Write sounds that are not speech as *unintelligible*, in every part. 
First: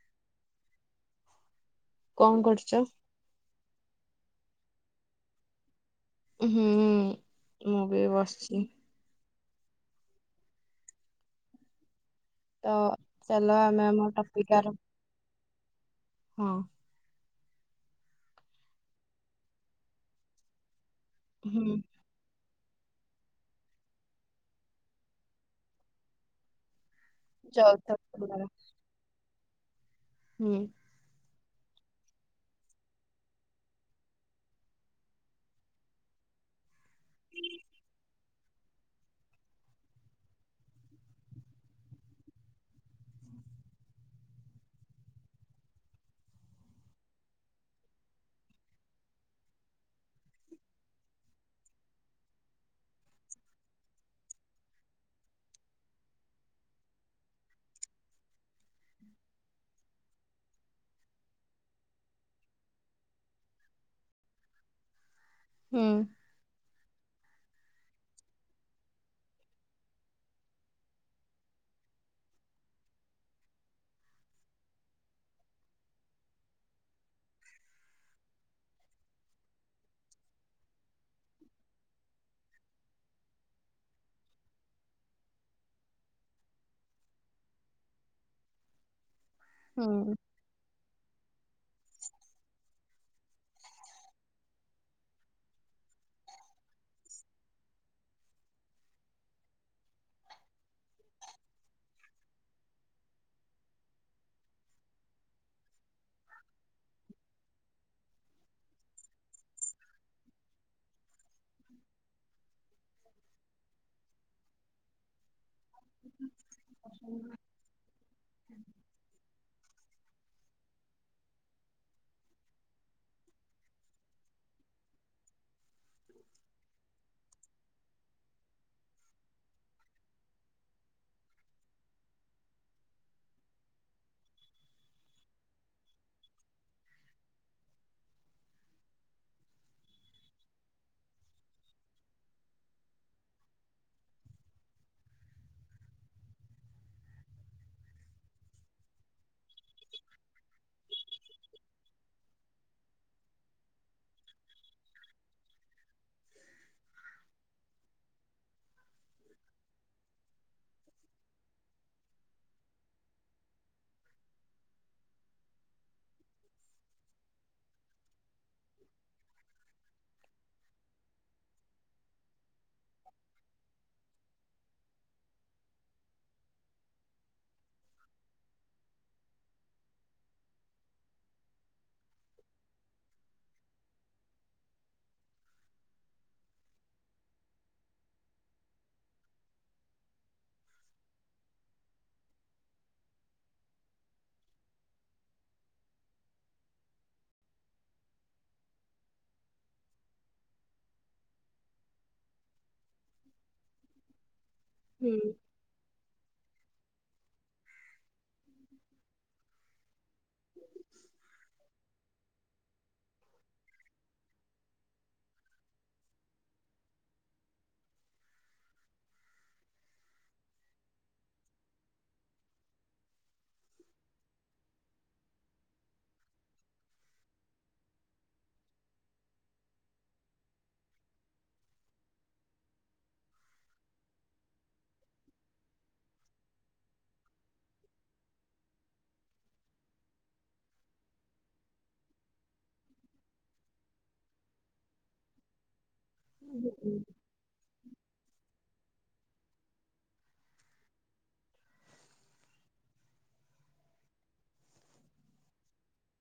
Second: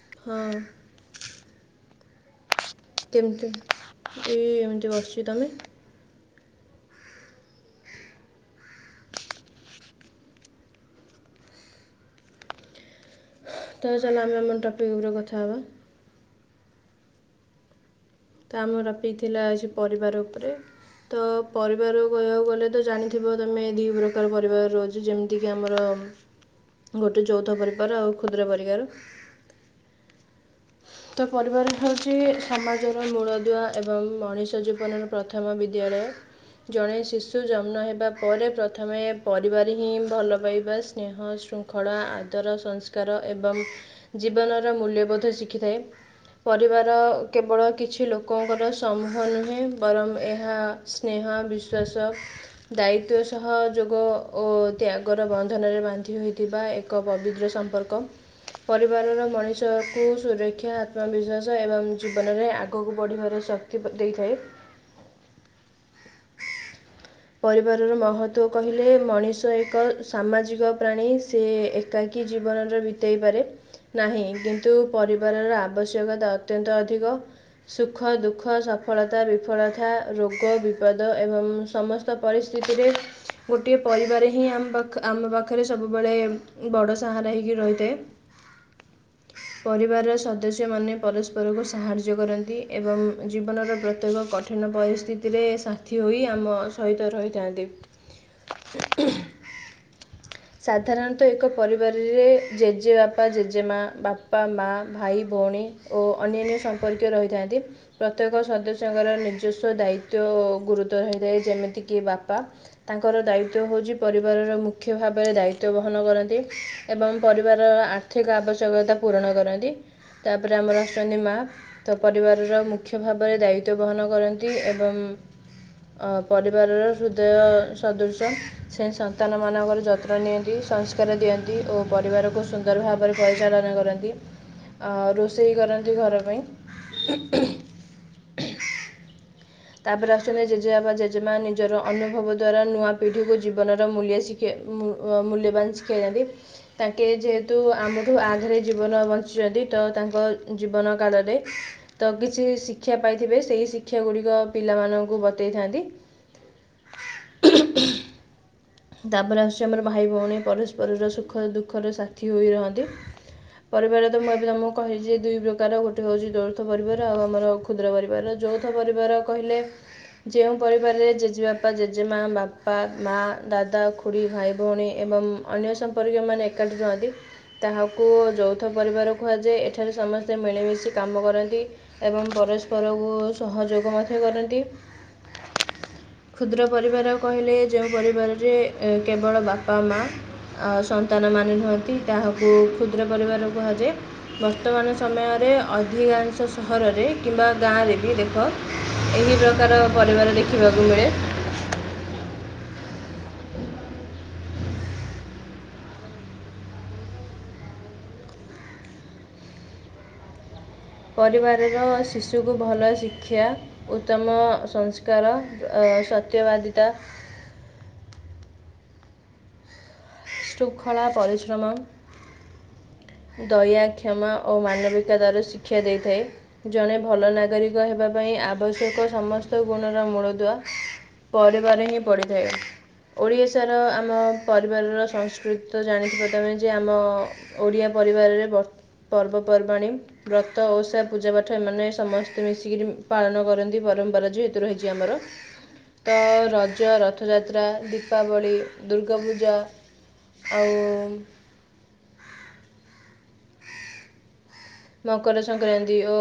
ହୁଁ। କଣ କରୁଛ? କେମତି ଏ ଏମିତି ବସିଛି ତମେ? ହୁଁ ମୁଁ ବି ବସିଛି। ତ ଚାଲ ଆମେ ତ ଆମ ଚାଲ ଆମେ ଟପିକ ଆର ଟପିକ୍ କଥା ହବା। ହଁ। ତ ଆମ ଚପି ଥିଲା ଏ ସେ ପରିବାର ଉପରେ ତ ହୁଁ ପରିବାର କହିବାକୁ ଗଲେ ତ ଜାଣି ଥିବ ତମେ ଦୁଇ ପ୍ରକାର ପରିବାର ରହୁଛ ଯେମିତିକି ଆମର ଗୋଟେ ଯୌଥ ପରିବାର ଆଉ କ୍ଷୁଦ୍ର ପରିବାର। ହୁଁ ଯୌଥ ପରିବାର ହେଉଛି ସମାଜ ମୂଳଦୁଆ ଏବଂ ମଣିଷ ଜୀବନର ପ୍ରଥମ ବିଦ୍ୟାଳୟ। ଜଣେ ଶିଶୁ ଜନ୍ମ ହେବା ପରେ ପ୍ରଥମେ ପରିବାର ହିଁ ଭଲ ପାଇବା ସ୍ନେହ ଶୃଙ୍ଖ ଖଳା ଆଦର ସଂସ୍କାର ଏବଂ ଜୀବନର ମୂଲ୍ୟବୋଧ ଶିଖିଥାଏ। ପରିବାର କେବଳ କିଛି ଲୋକଙ୍କର ସମୂହ ନୁହେଁ ବରଂ ଏହା ସ୍ନେହ, ବିଶ୍ୱାସ ଦାୟିତ୍ୱ ସହ ଯୋଗ ଓ ତ୍ୟାଗର ବନ୍ଧନରେ ବାନ୍ଧି ହୋଇଥିବା ଏ କ ପବିତ୍ର ସମ୍ପର୍କ। ପରିବାରର ମଣିଷକୁ ସୁରକ୍ଷା, ଆତ୍ମବିଶ୍ୱାସ ଏବଂ ଜୀବନରେ ଆଗ ଆଗକୁ ବଢ଼ିବାର ଶକ୍ତି ପ୍ର ଦେଇଥାଏ। ହଁ। ପରିବାରର ମହତ୍ଵ କହିଲେ ମଣିଷ ଏକ ସାମାଜିକ ପ୍ରାଣୀ ସେ ଏ ଏକାକି ଜୀବନରେ ବିତେଇ ପାରେ ନାହିଁ କିନ୍ତୁ ପରିବାରର ଆବଶ୍ୟକତା ଅତ୍ୟନ୍ତ ଅଧିକ। ସୁଖ, ଦୁଃଖ, ସଫଳତା, ବିଫଳତା, ରୋଗ, ବିପଦ ଏବଂ ସମସ୍ତ ତ ପରିସ୍ଥିତିରେ ଗୋଟିଏ ପରିବାର ହିଁ ଆମ ପାଖ ଆମ ପାଖରେ ସବୁବେଳେ ବଡ଼ ସାହାରା ହେଇକି ରହିଥାଏ। *inaudible* ପରିବାରର ହୁଁ ସଦସ୍ୟମାନେ ପରସ୍ପରକୁ ସାହାଯ୍ୟ କରନ୍ତି। ଏବଂ ଜୀବନର ପ୍ରତ୍ୟେକ କଠିନ ପରିସ୍ଥିତିରେ ସାଥି ହୋଇ ଆମ ସହିତ ରହିଥାନ୍ତି। ହୁଁ ହ ସାଧାରଣତଃ ଏକ ପରିବାରରେ ଜେଜେବାପା, ଜେଜେମା, ବାପା, ମା, ଭାଇ, ଭଉଣୀ ଓ ଅନ୍ୟାନ୍ୟ ସମ୍ପର୍କୀୟ ରହିଥାନ୍ତି। ପ୍ରତ୍ୟେକ ସଦସ୍ୟଙ୍କର ନିଜସ୍ୱ ଦାୟିତ୍ଵ ଗୁରୁତର ହୋଇଥାଏ ଯେମିତିକି ବାପା ତାଙ୍କର ଦାୟିତ୍ୱ ହେଉଛି ପରିବାରର ମୁଖ୍ୟ ଖ୍ୟ ଭାବରେ ଦାୟିତ୍ୱ ବହନ କରନ୍ତି ଏବଂ ପରିବାରର ଆର୍ଥିକ ଆବଶ୍ୟକତା ପୂରଣ କରନ୍ତି। ତାପରେ ଆମର ଆସୁଛନ୍ତି ମା ତ ପରିବାରର ମୁଖ୍ୟ ଭାବରେ ଦାୟିତ୍ୱ ବହନ କରନ୍ତି ଏବଂ ପରିବାରର ହୃଦୟ ସଦୃଶ ସେ ସନ୍ତାନ ମାନଙ୍କର ଯତ୍ନ ନିଅନ୍ତି ସଂସ୍କାର ଦିଅନ୍ତି ଓ ପରିବାରକୁ ସୁ ସୁନ୍ଦର ଭାବରେ ପରିଚାଳନା କରନ୍ତି ଆ ରୋଷେଇ କରନ୍ତି ଘର ପାଇଁ ଉଁ ହୁଁ ତାପରେ ଆସୁଛନ୍ତି ଜେଜେବାପା ଜେଜେମା ନିଜର ଅନୁଭବ ଦ୍ଵାରା ନୂଆ ପିଢିକୁ ଜୀବନର ମୂଲ୍ୟ ଶିକ କେ ମୁ ମୂଲ୍ୟବାନ ଶିଖେଇଥାଆନ୍ତି। ତାଙ୍କେ ଯେହେତୁ ଆମଠୁ ଆଗରେ ଜୀବନ ବଞ୍ଚିଛନ୍ତି ତ ତାଙ୍କ ଜୀବନ କାଳରେ ତ କିଛି ଶିକ୍ଷା ପାଇଥିବେ ସେଇ ଶିକ୍ଷା ଗୁଡ଼ିକ ପିଲାମାନଙ୍କୁ ବତେଇଥାନ୍ତି ତାପରେ ଆସୁଛି ଆମର ଭାଇ ଭଉଣୀ ପରସ୍ପରର ସୁଖ ଦୁଃଖର ସାଥିୀ ହୋଇ ରହନ୍ତି। ପରିବାର ତ ମୁଁ ଏବେ ତମକୁ କହଛି ଯେ ଦୁଇ ପ୍ରକାର ଗୋଟେ ହେଉଛି ଯୌଥ ପରିବାର ଆଉ ଆମର କ୍ଷୁଦ୍ର ପରିବାରର ଯୌଥ ପରିବାର କହିଲେ ଯେଉଁ ପରିବାରରେ ଜେଜେବାପା, ଜେଜେମା, ବାପା, ମା ଦାଦା, ଖୁଡ଼ି, ଭାଇ, ଭଉଣୀ ଏବଂ ଅନ୍ୟ ସମ୍ପର୍କୀୟ ମାନେ ଏକାଠି ରୁହନ୍ତି। ତାହାକୁ ଯୌଥ ପରିବାର କୁହାଯାଏ। ଏଠାରେ ସମସ୍ତେ ମିଳିମିଶି କାମ କରନ୍ତି। ଏବଂ ପରସ୍ପରକୁ ସହଯୋଗ ମଧ୍ୟ କରନ୍ତି। କ୍ଷୁଦ୍ର ପରିବାର କହିଲେ ଯୋଉଁ ପରିବାର ରେ କେବଳ ବାପା ମା ଆ ସନ୍ତାନ ମାନେ ରୁହନ୍ତି ତାହାକୁ କ୍ଷୁଦ୍ର ପରିବାର କୁହାଯାଏ। ବର୍ତ୍ତମାନ ସମୟରେ ଅଧିକାଂଶ ସହରରେ କିମ୍ବା ଗାଁରେ ବି ଦେଖ ଏହି ପ୍ରକାର ପରିବାର ଦେଖିବାକୁ ମିଳେ। ହୁଁ। ପରିବାରର ଶିଶୁକୁ ଭଲ ଶିକ୍ଷା ଉତ୍ତମ ସଂସ୍କାର ସତ୍ୟବାଦିତା ଶୃଙ୍ଖଳା, ପରିଶ୍ରମ ଦୟା, କ୍ଷମା ଓ ମାନବିକତାର ଶିକ୍ଷା ଦେଇଥାଏ। ଜଣେ ଭଲ ନାଗରିକ ହେବା ପାଇଁ ଆବଶ୍ୟକ ସମସ୍ତ ଗୁଣର ମୂଳଦୁଆ। ପରିବାର ହିଁ ପଡ଼ିଥାଏ। ଓଡ଼ିଶାର ଆମ ପରିବାରର ସଂସ୍କୃତି ତ ଜାଣିଥିବ ତମେ ଯେ ଆମ ଓଡ଼ିଆ ପରିବାରରେ ପର୍ବପର୍ବାଣି ବ୍ରତ ଓଷା ପୂଜା ପାାଠ ଏମାନେ ସମସ୍ତେ ମିଶିକିରି ପାଳନ କରନ୍ତି ପରମ୍ପରା ଯେହେତୁ ରହିଛି ଆମର ତ ରଜ ରଥ ରଥଯାତ୍ରା, ଦୀପାବଳି, ଦୁର୍ଗା ପୂଜା ଆଉ ମକର ସଂକ୍ରାନ୍ତି ଓ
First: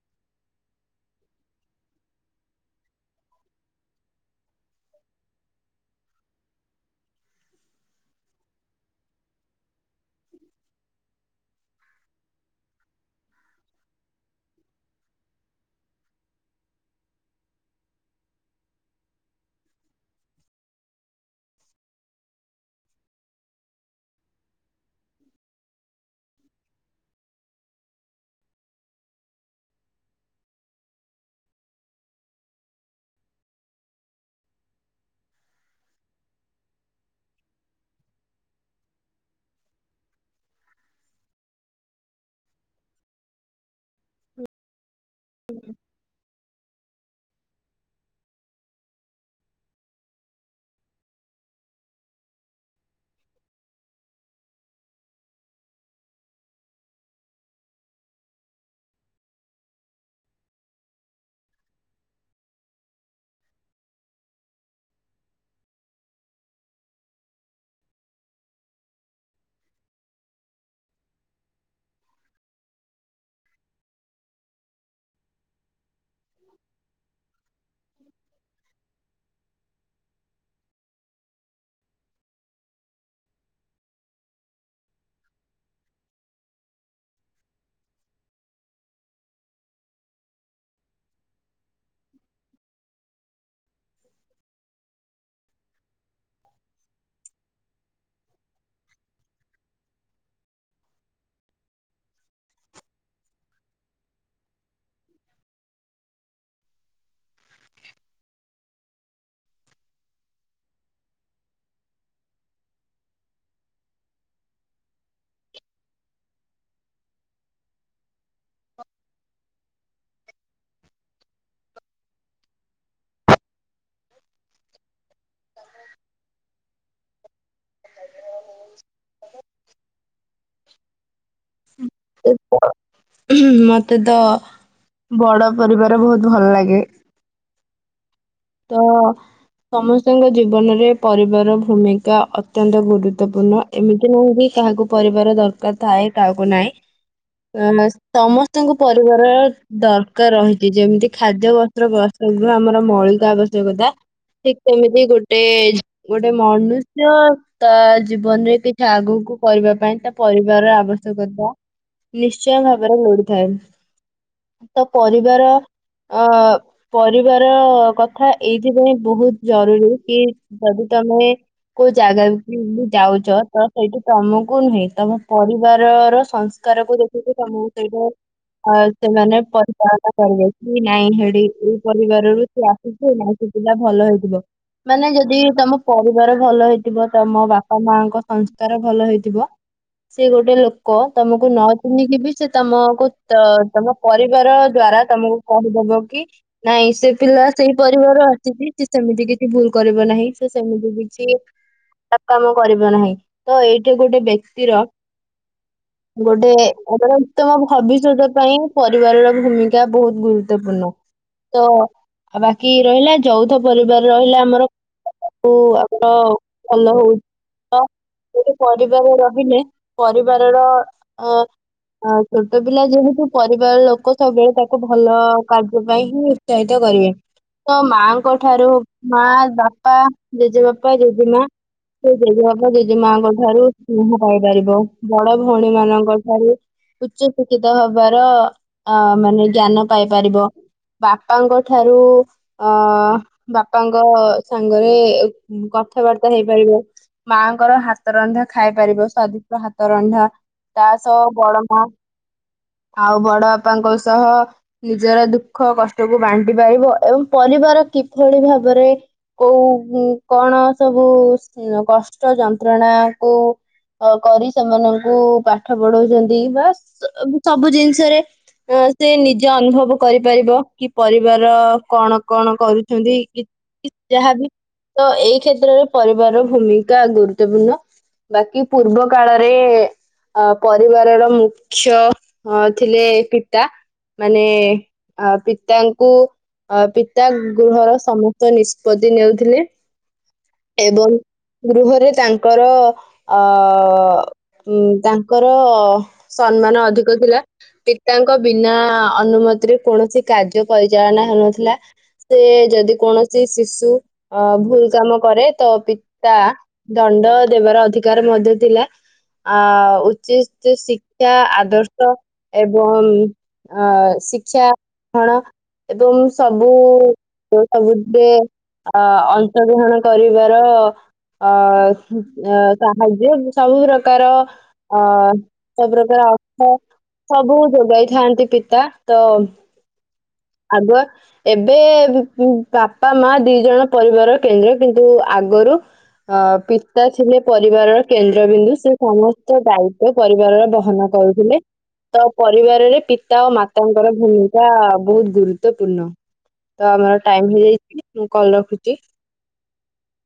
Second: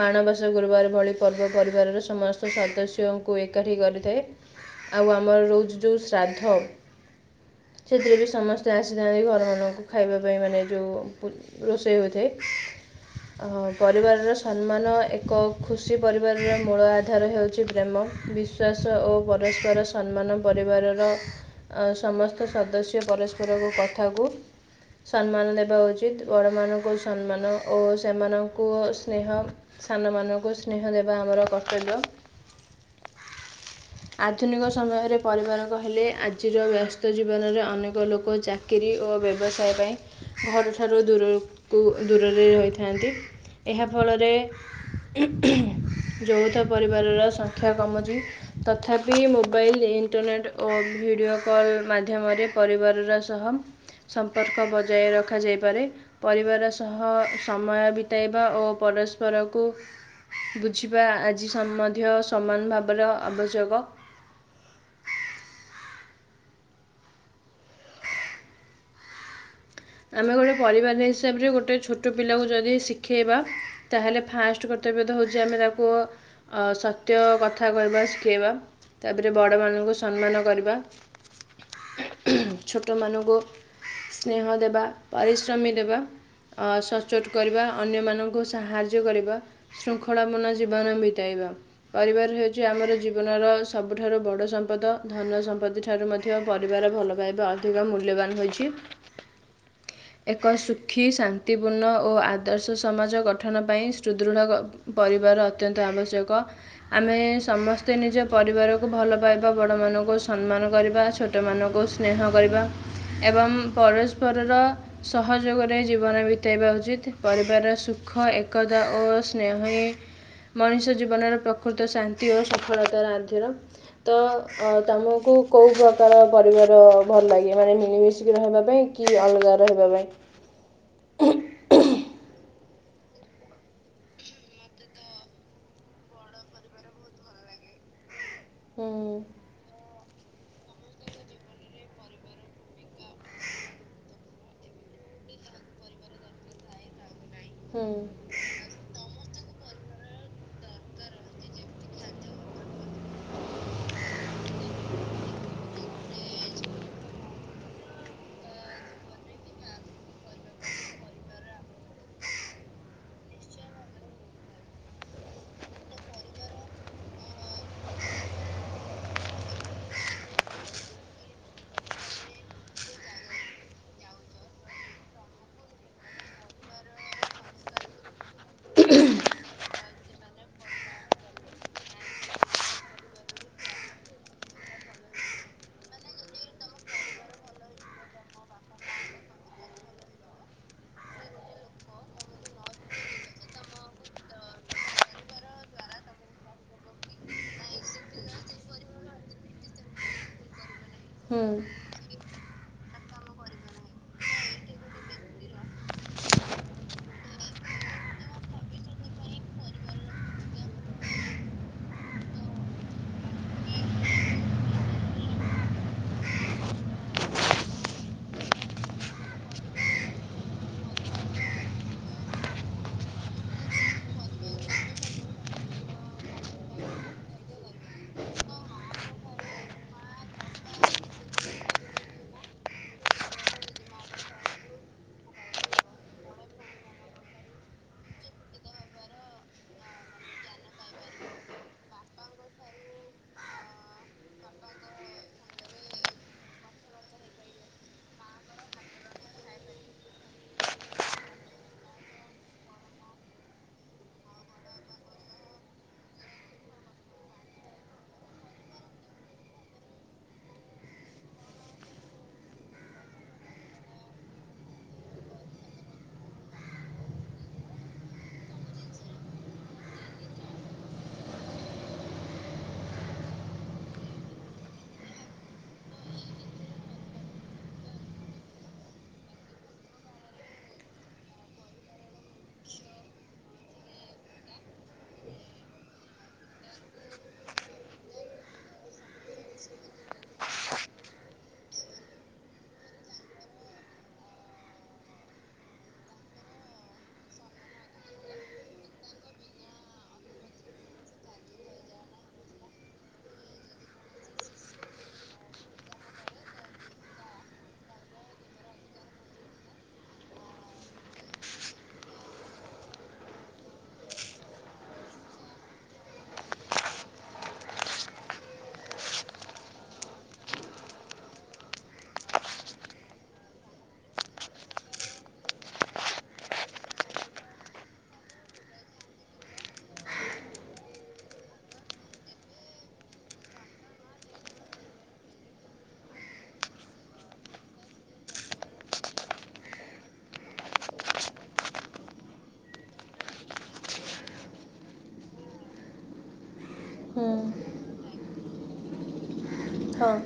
ମାଣବସା ଗୁରୁବାର ଭଳି ପର୍ବ ପରିବାରର ସମସ୍ତ ସଦସ୍ୟଙ୍କୁ ଏକାଠି କରିଥାଏ। ଆଉ ଆମର ରହୁଛି ଯଉ ଶ୍ରାଦ୍ଧ ସେଥିରେ ବି ସମସ୍ତେ ଆସିଥାନ୍ତି ଘରମାନଙ୍କୁ ଖାଇବା ପାଇଁ ମାନେ ଯେଉଁ ରୋଷେଇ ହୋଇଥାଏ ପରିବାରର ସମ୍ମାନ ଏକ ଖୁସି ପରିବାରର ମୂଳ ଆଧାର ହେଉଛି ପ୍ରେମ ବି ବିଶ୍ୱାସ ଓ ପରସ୍ପର ସମ୍ମାନ ପରିବାରର ଆ ସମସ୍ତ ସଦସ୍ୟ ପରସ୍ପରକୁ କଥାକୁ ସମ୍ମାନ ଦେବା ଉଚିତ ବଡ଼ମାନଙ୍କୁ ସମ୍ମାନ ଓ ସେମାନଙ୍କୁ ସ୍ନେହ ସାନମାନଙ୍କୁ ସ୍ନେହ ଦେବା ଆମର କର୍ତ୍ତବ୍ୟ ଆଧୁନିକ ସମୟରେ ପରିବାର କହିଲେ ଆଜିର ବ୍ୟସ୍ତ ଜୀବନରେ ଅନେକ ଲୋକ ଚା ଚାକିରି ଓ ବ୍ୟବସାୟ ପାଇଁ ଘରଠାରୁ ଦୂରକୁ ଦୂର ଏକାଠି ହୋଇଥାନ୍ତି ଏହା ଫଳ ରେ ଯୌଥ ପରିବାରର ସଂଖ୍ୟା କମୁଛି ତଥାପି ମୋବାଇଲ ଇଣ୍ଟରନେଟ୍ ଓ ଭିଡ଼ିଓ କଲ୍ ମାଧ୍ୟମରେ ପରିବାରର ସହ ସମ୍ପର୍କ ବଜାୟ ରଖାଯାଇପାରେ ପରିବାର ସହ ସମୟ ବିତାଇବା ଓ ପରସ୍ପରକୁ ବୁଝିବା ଆଜି ସମ୍ ମଧ୍ୟ ସମାନ ଭାବର ଆବଶ୍ୟକ। ଆମେ ଗୋଟେ ପରିବାର ହିସାବରେ ଗୋଟେ ଛୋଟ ପିଲାକୁ ଯଦି ଶିଖେଇବା ତାହେଲେ ଫାଷ୍ଟ କର୍ତ୍ତବ୍ୟ ତ ହଉଛି ଆମେ ତାକୁ ଅ ସତ୍ୟ କଥା କହିବା ଶିଖେଇବା ତାପରେ ବଡ଼ମାନଙ୍କୁ ସମ୍ମାନ କରିବା ଛୋଟମାନଙ୍କୁ ସ୍ନେହ ଦେବା ପରିଶ୍ରମୀ ଦେବା ସଚ୍ଚୋଟ କରିବା ଅନ୍ୟମାନଙ୍କୁ ସାହାଯ୍ୟ କରିବା ଶୃଙ୍ଖଳାପନ ଜୀବନ ବିତାଇବା। ପରିବାର ହେଉଛି ଆମର ଜୀବନର ସବୁଠାରୁ ବଡ ସମ୍ପଦ ଧନ ସମ୍ପତ୍ତି ଠାରୁ ମଧ୍ୟ ପରିବାର ଭଲ ପାଇବା ଅଧିକ ମୂଲ୍ୟବାନ ହୋଇଛି ଏକ ସୁଖୀ ଶାନ୍ତିପୂର୍ଣ୍ଣ ଓ ଆଦର୍ଶ ସମାଜ ଗଠନ ପାଇଁ ସୁଦୃଢ଼ ପରିବାର ଅତ୍ୟନ୍ତ ଆବଶ୍ୟକ ଆମେ ସମସ୍ତେ ନିଜ ପରିବାରକୁ ଭଲ ପାଇବା ବଡ଼ମାନଙ୍କୁ ସମ୍ମାନ କରିବା ଛ ଛୋଟମାନଙ୍କୁ ସ୍ନେହ କରିବା ଏବଂ ପର ପରସ୍ପରର ସହଯୋଗରେ ଜୀବନ ବିତାଇବା ଉଚିତ ପରିବାରର ସୁଖ ଏକତା ଓ ସ୍ନେହ ମଣିଷ ଜୀବନର ପ୍ରକୃତ ଶାନ୍ତି ଓ ସଫଳତାର ଆଧାର ତ ତମକୁ କୋଉ ପ୍ରକାର ପରିବାର ଭଲ ଲାଗେ ମାନେ ମିଳିମିଶି ଯିଏ ରହିବା ପାଇଁ। କି ଅଲଗା ରହିବା ପାଇଁ। ମତେ ତ ବଡ ପରିବାର ବହୁତ ଭଲ ଲାଗେ। ତ। ହୁଁ ସମସ୍ତଙ୍କ ଜୀବନରେ ପରିବାର ଭୂମିକା ଅତ୍ୟନ୍ତ ଗୁରୁତ୍ୱପୂର୍ଣ୍ଣ। ଏମିତି ନାହିଁ ବି କାହାକୁ ପରିବାର ଦରକାର ଥାଏ କାହାକୁ ନାହିଁ। ହୁଁ ସମସ୍ତ ଙ୍କୁ ପରିବାରର ଦରକାର ରହିଛି। ଯେମିତି ଖାଦ୍ୟ ବସ୍ତ୍ର ରହିବା ଆମର ମଇ ଆବଶ୍ୟକତା ଠିକ୍ ସେମିତି ଗୋଟେ ଗୋଟେ ମନୁଷ୍ୟ ତା ଜୀବନରେ କିଛି ଆଗକୁ କରିବା ପାଇଁ ତା ପରିବାରର ଆବଶ୍ୟକତା ନିଶ୍ଚୟ ଭାବରେ ଲଢିଥାଏ। ତ ପରିବାର ଅ ପରିବାର କଥା ତଥା ଏଇଥିପାଇଁ ବହୁତ ଜରୁରୀ। କି ଯଦି ତମେ କୋଉ ଜାଗା କି ଯାଉଛ ତ ସେଇଠି ତମକୁ ନୁହେଁ। ତମ ପରିବାରର ସନ୍ କାରକୁ ଦେଖିକି ତମକୁ ସେଇଠେ ଆ ସେମାନେ ପରିଚାଳନା କରିବେ। କି ନାଇଁ ହେଇଟି ପରିବାରରୁ ସିଏ ଆସି କିଛି ନାଇଁ ସେ ପା ଭଲ ହେଇଥିବ। ମାନେ ଯଦି ତମ ପରିବାର ଭଲ ହେଇଥିବ। ତମ ବାପା ମାଙ୍କ ସଂସ୍କାର ଭଲ ହେଇଥିବ। ସେ ଗୋଟେ ଲୋକ ତମକୁ ନ ଚିହ୍ନିକି ବି ସେ ତମକୁ ତମ ପରିବାର ଦ୍ଵାରା ତମକୁ କହିଦବ କି ନାଇଁ ସେ ପିଲା ସେଇ ପରିବାର ଆସିଛି। ସେ ସେମିତି କିଛି ଭୁଲ କରିବ ନାହିଁ। ସେ ସେମିତି କିଛି ତା କାମ କରିବ ନାହିଁ। ତ ଏଇଠି ଗୋଟେ ବ୍ୟକ୍ତିର ଗୋଟେ ଆମର ଉତ୍ତମ ଭବିଷ୍ୟତ ପାଇଁ ପରିବାରର ଭୂମିକା ବହୁତ ଗୁରୁତ୍ୱପୂର୍ଣ୍ଣ। ତ ଆଉ ବାକି ରହିଲା ଯୌଥ ପରିବାର ରହିଲା। ଆମର *unintelligible* ଭଲ ହଉ। ତ ସେ ପରିବାର ରହିଲେ। ପରିବାରର ଅ ଆ ଛୋଟ ପିଲା ଯେହେତୁ ପରିବାର ଲୋକ ସବୁବେଳେ ତାକୁ ଭଲ କାର୍ଯ୍ୟ ପାଇଁ ହିଁ ଉତ୍ସାହିତ କରିବେ। ତ ମାଙ୍କ ଠାରୁ ମା, ବାପା, ଜେଜେବାପା, ଜେଜେମା। ସେ ଜେଜେବାପା, ଜେଜେମାଙ୍କ ଠାରୁ ସ୍ନେହ ପାଇପାରିବ। ବଡ ଭଉଣୀ ମାନଙ୍କ ଠାରୁ ଉଚ୍ଚ ଶିକ୍ଷିତ ହବାର ଅ ମାନେ ଜ୍ଞାନ ପାଇପାରିବ। ବାପାଙ୍କ ଠାରୁ ଅ ବାପାଙ୍କ ସାଙ୍ଗରେ କଥାବାର୍ତ୍ତା ହେଇପାରିବ। ମାଆଙ୍କର ହାତ ରନ୍ଧା ଖାଇପାରିବ। ସ୍ବାଦିଷ୍ଟ ହାତ ରନ୍ଧା। ତା ସହ ବଡ ମା। ଆଉ ବଡ ବାପାଙ୍କ ସହ ନିଜର ଦୁଃଖ କଷ୍ଟକୁ ବାଣ୍ଟି ଣ୍ଟି ପାରିବ ଏବଂ ପରିବାର କିଭଳି ଭାବରେ କୋଉ କଣ ସବୁ କଷ୍ଟ ଯନ୍ତ୍ରଣାକୁ ଅ କରି ସେମାନଙ୍କୁ ପାଠ ପଢଉଛନ୍ତି। ବା ସବୁ ଜିନିଷରେ ସେ ନିଜେ ଅନୁଭବ କରିପାରିବ। କି ପରି ପରିବାର କଣ କଣ କରୁଛନ୍ତି। କି ଯାହାବି। ତ ଏଇ କ୍ଷେତ୍ରରେ ପରିବାରର ଭୂମିକା ଗୁରୁତ୍ୱପୂର୍ଣ୍ଣ। ବାକି ପୂର୍ବ କାଳରେ ଅ ପରିବାରର ମୁଖ୍ୟ ହଁ ଥିଲେ ପିତା। ମାନେ ପିତା କୁ ଅ ପିତା ଗୃହର ସମସ୍ତ ନିଷ୍ପତ୍ତି ନେଉଥିଲେ। ଏବଂ ଗୃହରେ ତାଙ୍କର ଅ ଉଁ ତାଙ୍କର ସମ୍ମାନ ଅଧିକ ଥିଲା। ପିତାଙ୍କ ବିନା ଅନୁମତିରେ କୌଣସି କାର୍ଯ୍ୟ ପରିଚାଳନା ହେଉନଥିଲା। ସେ ଯଦି କୌଣସି ଶିଶୁ ଅ ଭୁଲ କାମ କରେ। ତ ପିତା ଦଣ୍ଡ ଦେବାର ଅଧିକାର ମଧ୍ୟ ଥିଲା। ଆ ଉଚିତ ଶିକ୍ଷା ଆଦର୍ଶ ଏବଂ ଅ ଶିକ୍ଷା କଣ? ଏବଂ ସବୁ *unintelligible* ଅ ଅଂଶଗ୍ରହଣ କରିବାର ଆ ଆ ସାହାଯ୍ୟ ସବୁ ପ୍ରକାର ଅ ସବୁ ପ୍ରକାର ଅଥ ସବୁ ଯୋଗାଇଥାନ୍ତି ପିତା ତ ଆଗୁଆ। ଏବେ ବାପା ମା ଦି ଜଣ ପରିବାର କେନ୍ଦ୍ର। କିନ୍ତୁ ଆଗରୁ ଅ ପିତା ଥିଲେ ପରିବାରର କେନ୍ଦ୍ରବିନ୍ଦୁ, ସେ ସମସ୍ତ ଦାୟିତ୍ୱ ପରିବାରର ବହନ କରୁଥିଲେ ତ ପରିବାରରେ ପିତା ଓ ମାତାଙ୍କର ଭୂମିକା ବହୁତ ଗୁରୁତ୍ୱପୂର୍ଣ୍ଣ। ତ ହୁଁ ଆମର ଟାଇମ ହୁଁ ହେଇଯାଇଛି ମୁଁ କଲ ରଖୁଛି। ହଁ।